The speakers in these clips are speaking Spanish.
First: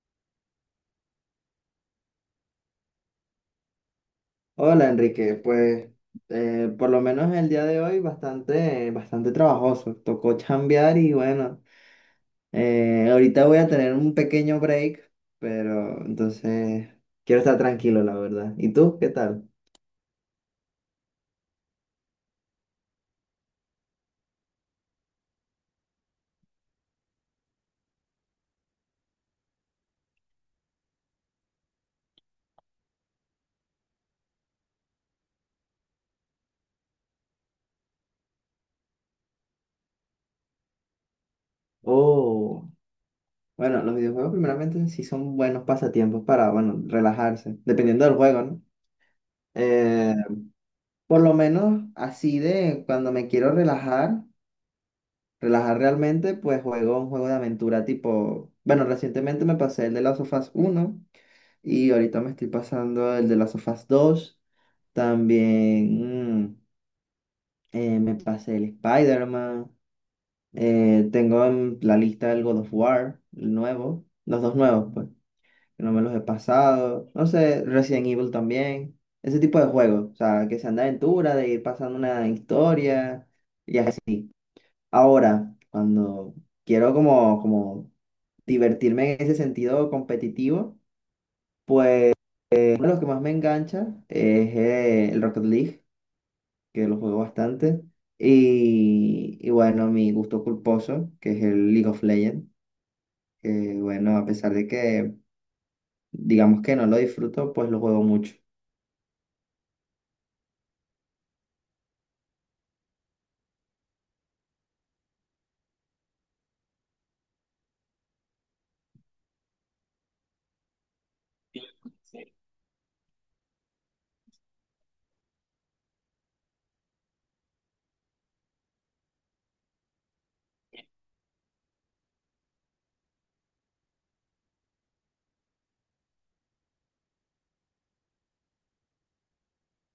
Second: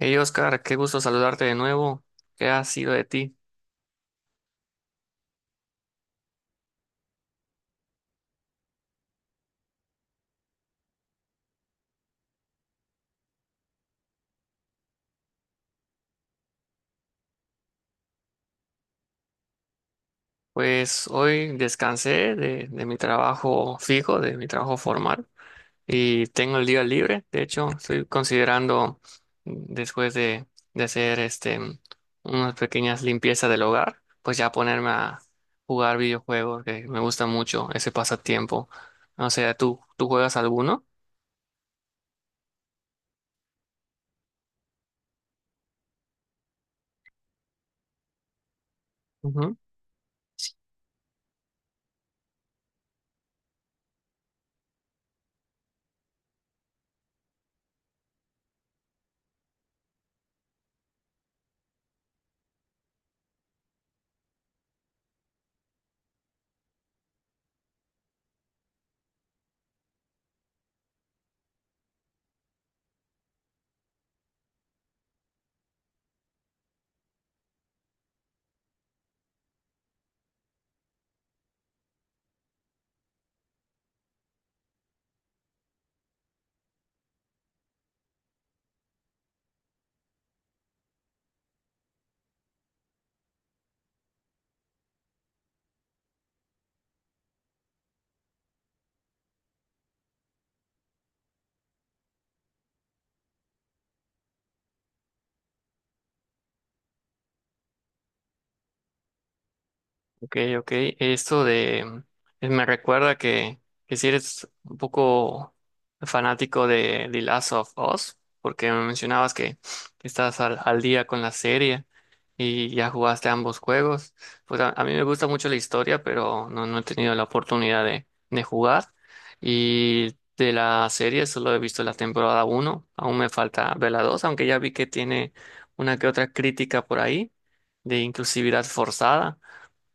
Hey Oscar, qué gusto saludarte de nuevo. ¿Qué ha sido de ti? Hola Enrique. Pues por lo menos el día de hoy bastante trabajoso. Tocó chambear y bueno, ahorita voy a tener un pequeño break, pero entonces quiero estar tranquilo, la verdad. ¿Y tú qué tal? Pues hoy descansé de mi trabajo fijo, de mi trabajo formal, y tengo el día libre. De hecho, estoy considerando, después de hacer este, unas pequeñas limpiezas del hogar, pues ya ponerme a jugar videojuegos, que me gusta mucho ese pasatiempo. O sea, ¿tú juegas alguno? Oh, bueno, los videojuegos primeramente sí son buenos pasatiempos para, bueno, relajarse, dependiendo del juego, ¿no? Eh, por lo menos así de cuando me quiero relajar realmente, pues juego un juego de aventura tipo, bueno, recientemente me pasé el de Last of Us 1 y ahorita me estoy pasando el de Last of Us 2. También me pasé el Spider-Man. Tengo en la lista el God of War, el nuevo, los dos nuevos, pues, que no me los he pasado. No sé, Resident Evil también. Ese tipo de juegos, o sea, que sean de aventura, de ir pasando una historia. y Ahora, cuando quiero como divertirme en ese sentido competitivo, pues uno de los que más me engancha es el Rocket League, que lo juego bastante. Y bueno, mi gusto culposo, que es el League of Legends, que bueno, a pesar de que digamos que no lo disfruto, pues lo juego mucho. Ok, ok. Esto de me recuerda que si eres un poco fanático de The Last of Us, porque me mencionabas que estás al día con la serie y ya jugaste ambos juegos. Pues a mí me gusta mucho la historia, pero no, no he tenido la oportunidad de jugar. Y de la serie solo he visto la temporada uno. Aún me falta ver la 2, aunque ya vi que tiene una que otra crítica por ahí de inclusividad forzada,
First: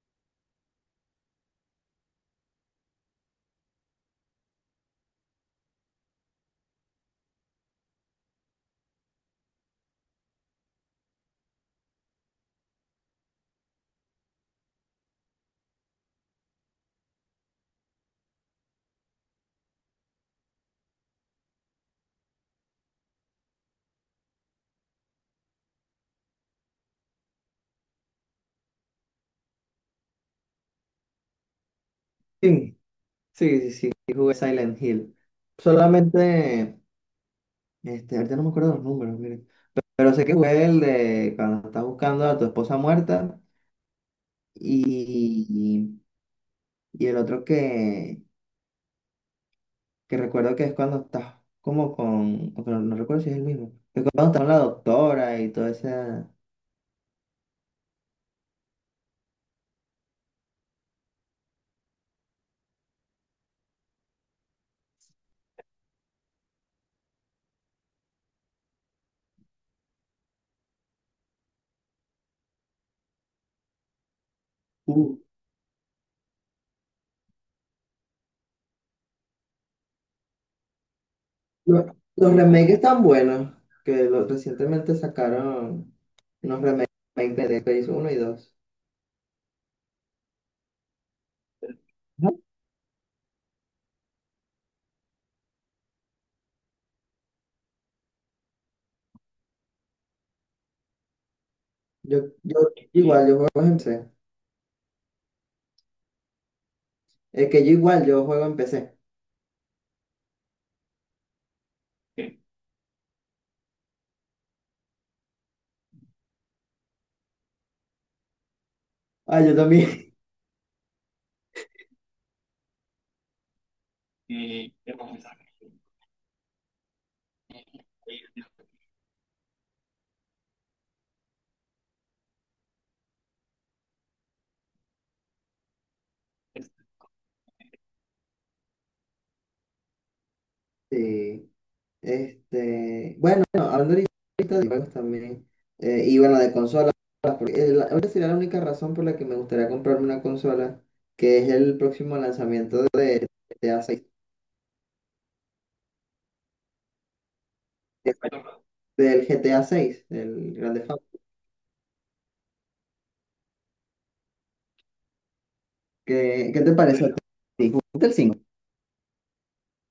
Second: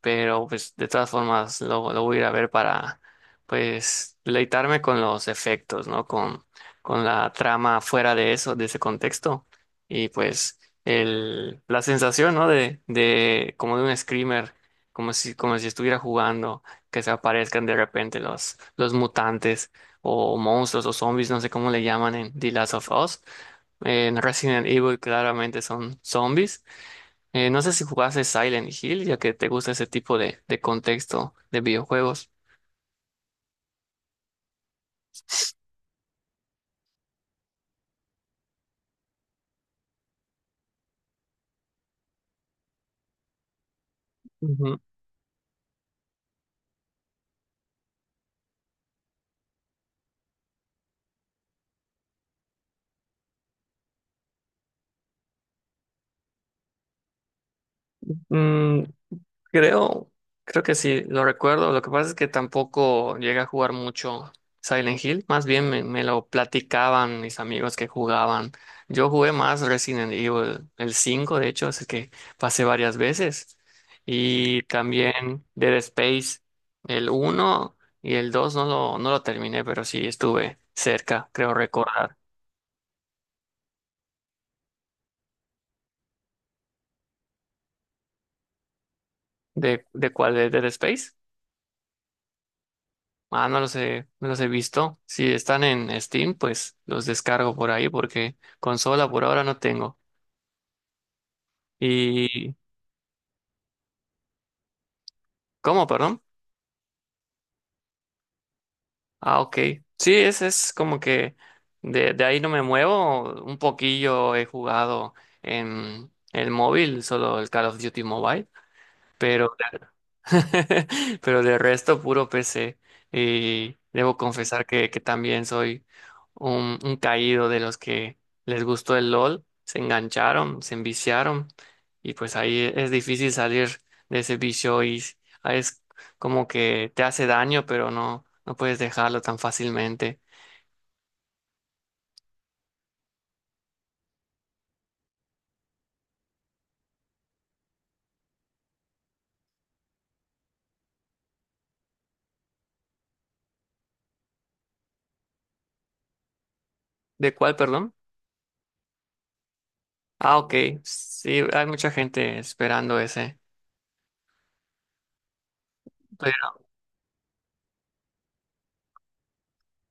pero pues de todas formas lo voy a ir a ver para pues deleitarme con los efectos, ¿no? Con la trama fuera de eso, de ese contexto y pues el, la sensación, ¿no? De como de un screamer, como si estuviera jugando, que se aparezcan de repente los mutantes o monstruos o zombies, no sé cómo le llaman en The Last of Us. En Resident Evil claramente son zombies. No sé si jugaste Silent Hill, ya que te gusta ese tipo de contexto de videojuegos. Sí, sí, sí, sí, y jugué Silent Hill. Solamente, este, ahorita no me acuerdo los números, mira. Pero sé que fue el de cuando estás buscando a tu esposa muerta Ujú. y, y el otro que recuerdo que es cuando estás como con, o que no, no recuerdo si es el mismo, que cuando estás con la doctora y toda esa. Mm, creo, creo que sí, lo recuerdo. Lo que pasa es que tampoco llegué a jugar mucho Silent Hill. Más bien me, me lo platicaban mis amigos que jugaban. Yo jugué más Resident Evil, el 5 de hecho, así que pasé varias veces. Y Uh, también Dead Space, el uno y el 2 no lo, no lo terminé, pero sí estuve cerca, creo Los, recordar. los remakes tan buenos que recientemente sacaron unos remakes de Dead Space uno y dos. De cuál? ¿De Dead Space? Ujú. Ah, no los he, no los he visto. Si están en Steam, pues los descargo por ahí porque consola por ahora no tengo. Yo, ¿Y yo igual, yo juego en PC. cómo, perdón? Es que yo igual, yo juego en PC. Ah, ok. Sí, es como que de ahí no me muevo. Un poquillo he jugado en el móvil, solo el Call of Duty Mobile. Ah, yo Pero también. pero de resto puro PC, y debo confesar que también soy un caído de los que les gustó el LOL, se engancharon, se enviciaron y pues ahí e, es difícil salir de ese vicio y s- ah, es como que te hace daño, pero no, no puedes dejarlo tan fácilmente. Sí. Este, bueno, hablando ahorita de juegos también, y bueno, de consolas, porque ahorita sería la única razón por la que me gustaría comprarme una consola, que es el próximo lanzamiento de GTA seis ¿De cuál, perdón? del GTA seis, Ah, ok, el Grande Theft Auto. sí, hay mucha gente esperando ese. Pues ¿Qué, qué te parece a ti? ¿Jugaste el 5?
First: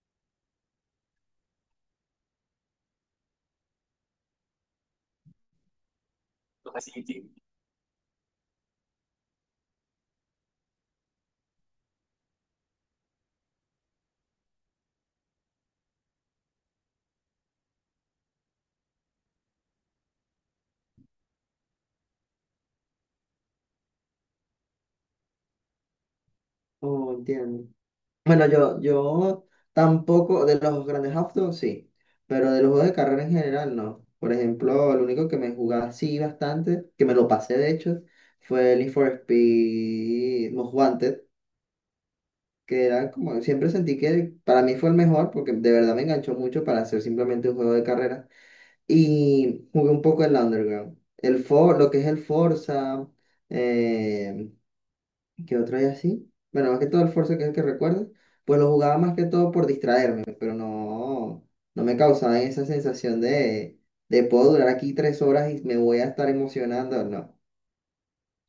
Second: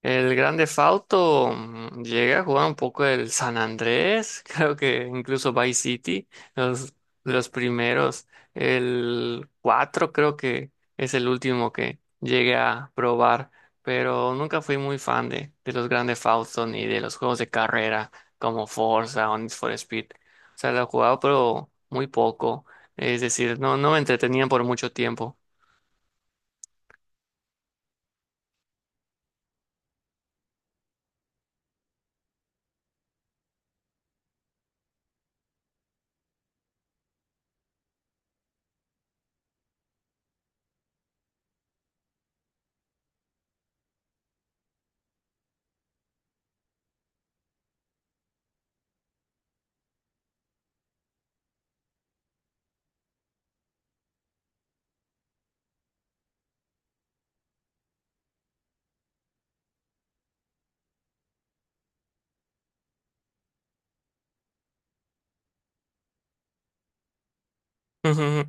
el Grande Fauto, llegué a jugar un poco el San Andrés, creo que incluso Vice City, los, los primeros. El 4 creo que es el último que llegué a probar, pero nunca fui muy fan de los Grande Fauto ni de los juegos de carrera como Forza o Need for Speed. O sea, lo he jugado pero muy poco, es decir, no, no me entretenían por mucho tiempo. Oh, entiendo. Bueno, yo tampoco, de los grandes autos sí, pero de los juegos de carrera en general no. Por ejemplo, el único que me jugaba así bastante, que me lo pasé de hecho, fue el Need for Speed Most Wanted, que era como, siempre sentí que para mí fue el mejor, porque de verdad me enganchó mucho para hacer simplemente un juego de carrera. Y jugué un poco el Underground. Lo que es el Forza, eh, que otro día sí. Bueno, más que todo el Forza, que es el que recuerdo, pues lo jugaba más que todo por distraerme, pero no, no me causaba esa sensación de puedo durar aquí tres horas y me voy a estar emocionando, no. Ujú.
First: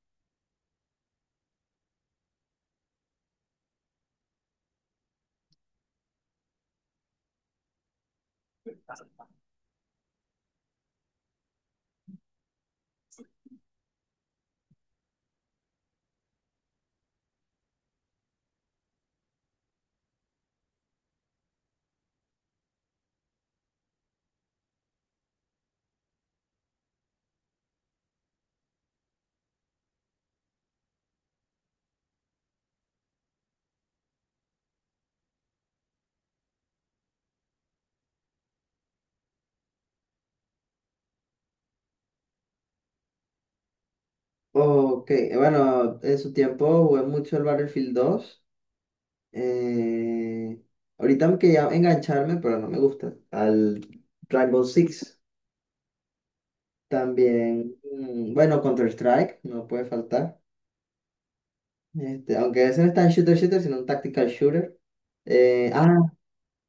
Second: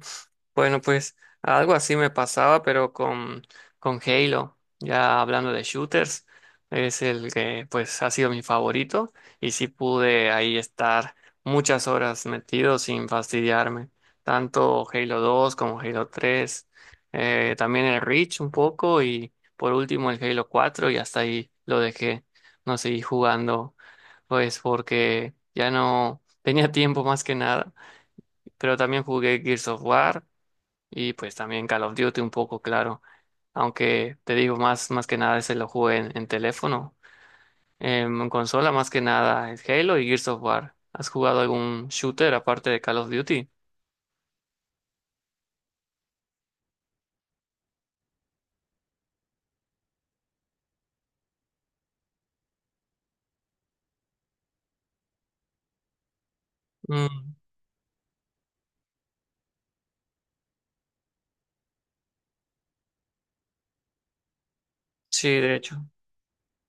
Bueno, pues algo así me pasaba, pero con Halo, ya hablando de shooters, es el que pues ha sido mi favorito y sí pude ahí estar muchas horas metido sin fastidiarme, tanto Halo dos como Halo tres, también el Reach un poco y por último el Halo cuatro, y hasta ahí lo dejé, no seguí jugando pues porque ya no tenía tiempo más que nada, pero también jugué Gears of War y pues también Call of Duty un poco, claro. Aunque te digo, más, más que nada ese lo jugué en teléfono. En consola, más que nada es Halo y Gears of War. ¿Has jugado algún shooter aparte de Call of Duty? Ok, bueno, en su tiempo jugué mucho el Battlefield 2. eh, Ahorita me quería engancharme, pero no me gusta, al Rainbow Six. Mm, También, bueno, Counter-Strike, no puede faltar. Este, aunque ese no está en shooter, sino un tactical shooter. sí, de Eh, hecho. ah,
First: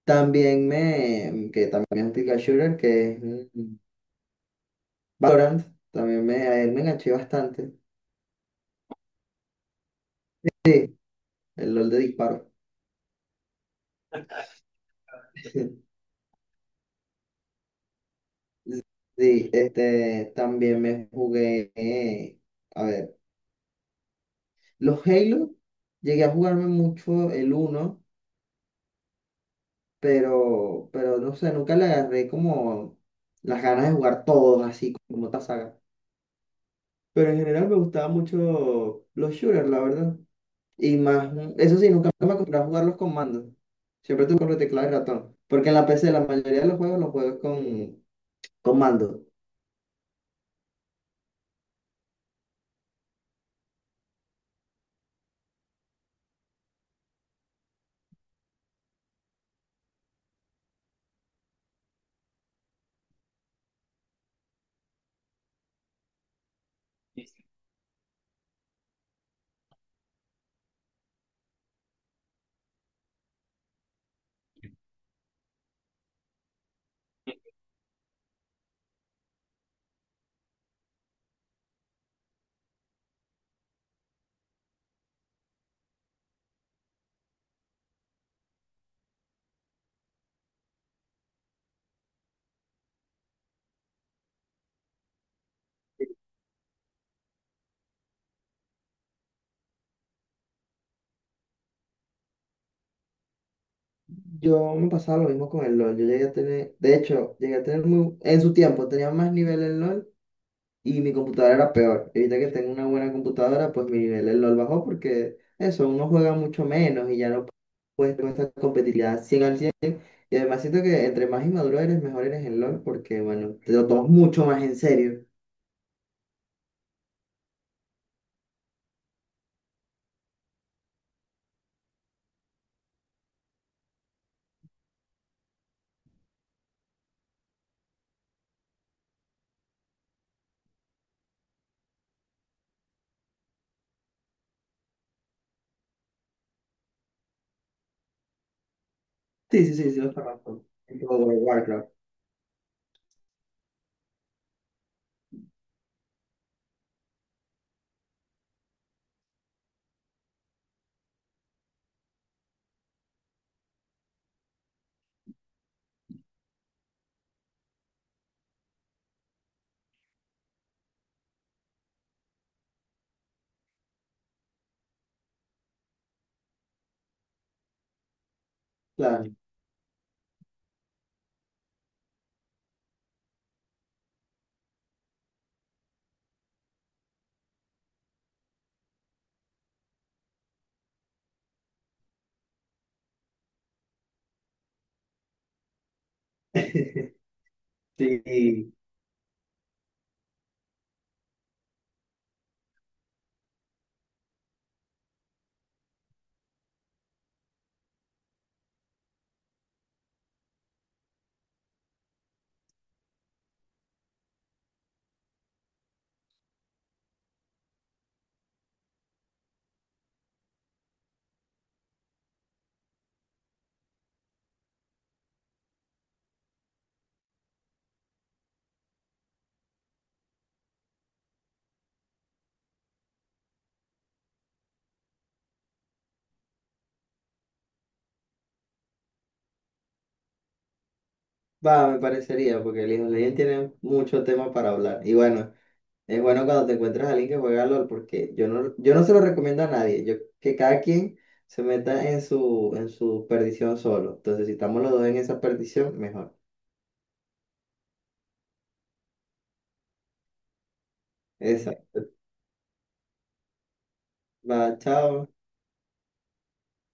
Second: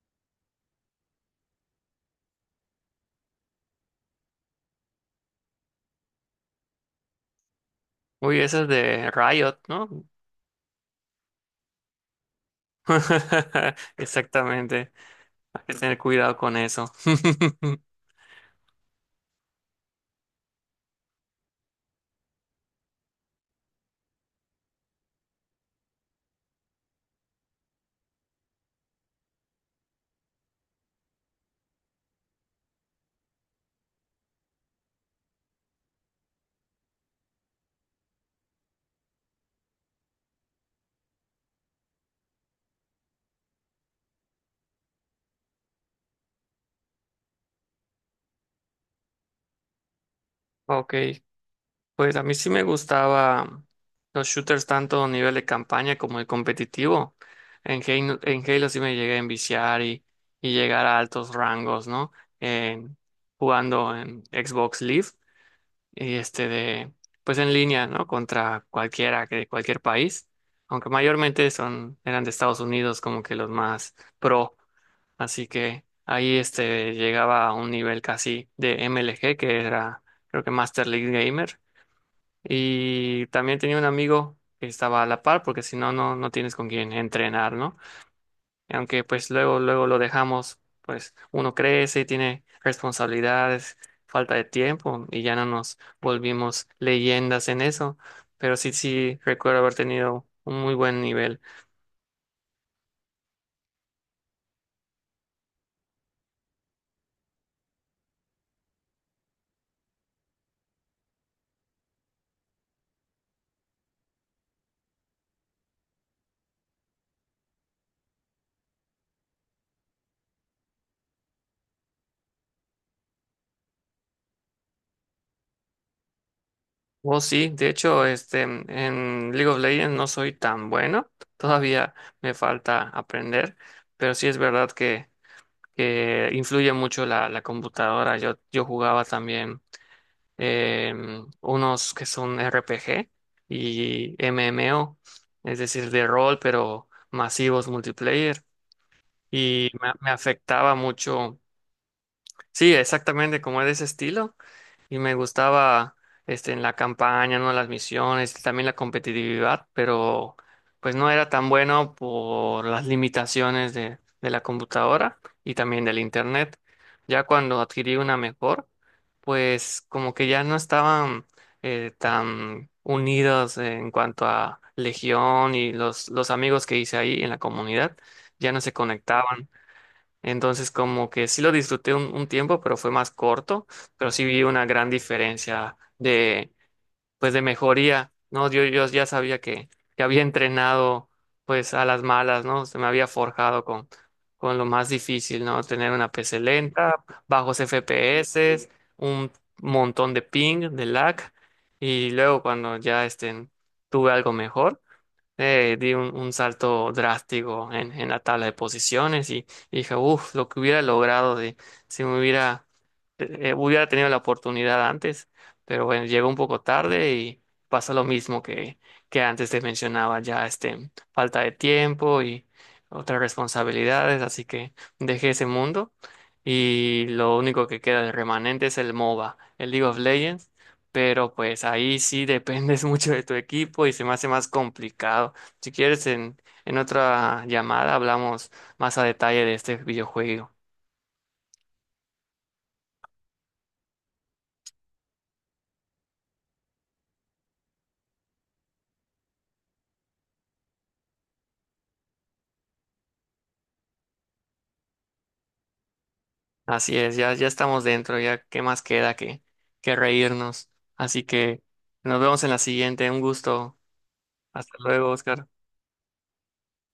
También me, que también es un tactical shooter, que es mm, Valorant, también me, a él me enganché bastante, Uy, ese es de Riot, ¿no? el LOL de disparo. Exactamente. Hay que tener cuidado con eso. Sí, este, también me jugué, a ver, los Halo, llegué a jugarme mucho el uno, pero, no sé, nunca le agarré como las ganas de jugar todos así como esta saga. Pero en general me gustaban mucho los shooters, la verdad. Y más, eso sí, nunca me acostumbré a jugar los comandos. Siempre tuve con teclado y ratón. Porque en la PC la mayoría de los juegos los juego con comando. Ok, pues a mí sí me gustaba los shooters tanto a nivel de campaña como de competitivo. En en Halo sí me llegué a enviciar y llegar a altos rangos, ¿no? En- jugando en Xbox Live y este de, pues en línea, ¿no? Contra cualquiera que de cualquier país, aunque mayormente son, eran de Estados Unidos como que los más pro. Así que ahí este llegaba a un nivel casi de MLG, que era creo que Master League Gamer, y también tenía un amigo que estaba a la par, porque si no, no, no tienes con quién entrenar, ¿no? Y aunque pues luego, luego lo dejamos, pues uno crece y tiene responsabilidades, falta de tiempo, y ya no nos volvimos leyendas en eso. Pero sí, sí, recuerdo haber tenido un muy buen nivel. Yo me pasaba lo mismo con el LOL. Yo llegué a tener, de hecho, llegué a tener muy, en su tiempo tenía más nivel en LOL y mi computadora era peor. Y ahorita que tengo una buena computadora, pues mi nivel en LOL bajó porque eso, uno juega mucho menos y ya no puedes con esta competitividad 100 al cien. Y además siento que entre más inmaduro eres, mejor eres en LOL porque, bueno, te lo tomas mucho más en serio. Oh, sí, de hecho, este, en League of Legends no soy tan bueno, todavía me falta aprender, pero sí es verdad que influye mucho la, la computadora. Yo jugaba también unos que son RPG y MMO, es decir, de rol, pero masivos multiplayer. Sí, Y sí, me, sí, sí, me los conozco. afectaba El juego de mucho, Warcraft, sí, exactamente como es de ese estilo y me gustaba este en la campaña, ¿no? Las misiones, también la competitividad, pero pues no era tan bueno por las limitaciones de la computadora y también del internet. Ya cuando adquirí una mejor, pues como que ya no estaban tan unidos en cuanto a Legión y los amigos que hice ahí en la comunidad, ya no se claro. conectaban, entonces, como que sí lo disfruté un tiempo, pero fue más corto, pero sí vi una gran diferencia de, pues, de mejoría, ¿no? Yo ya sabía que había entrenado, pues, a las malas, ¿no? Se me había forjado con lo más difícil, ¿no? Tener una PC lenta, bajos FPS, Sí, un montón de ping, de lag, y luego cuando ya, este, tuve algo mejor, di un salto drástico en la tabla de posiciones y dije, uff, lo que hubiera logrado de, si me hubiera, hubiera tenido la oportunidad antes, pero bueno, llegó un poco tarde y pasa lo mismo que antes te mencionaba, ya este, falta de tiempo y otras responsabilidades, así que dejé ese mundo y lo único que queda de remanente es el MOBA, el League of Legends, pero pues ahí sí dependes mucho de tu equipo y se me hace más complicado. Si quieres, en otra llamada hablamos más a detalle de este videojuego. va, me parecería, porque el hijo de Legend tiene mucho tema para hablar. Y bueno, es bueno cuando te encuentras a alguien que juega LOL, porque yo no se lo recomiendo a nadie. Yo, que cada quien se meta en su perdición solo. Entonces, si estamos los dos en esa perdición, mejor. Así es, ya, ya estamos dentro, ya qué más queda que reírnos. Así que Exacto. nos vemos en la siguiente. Un gusto. Va, Hasta luego, chao. Oscar.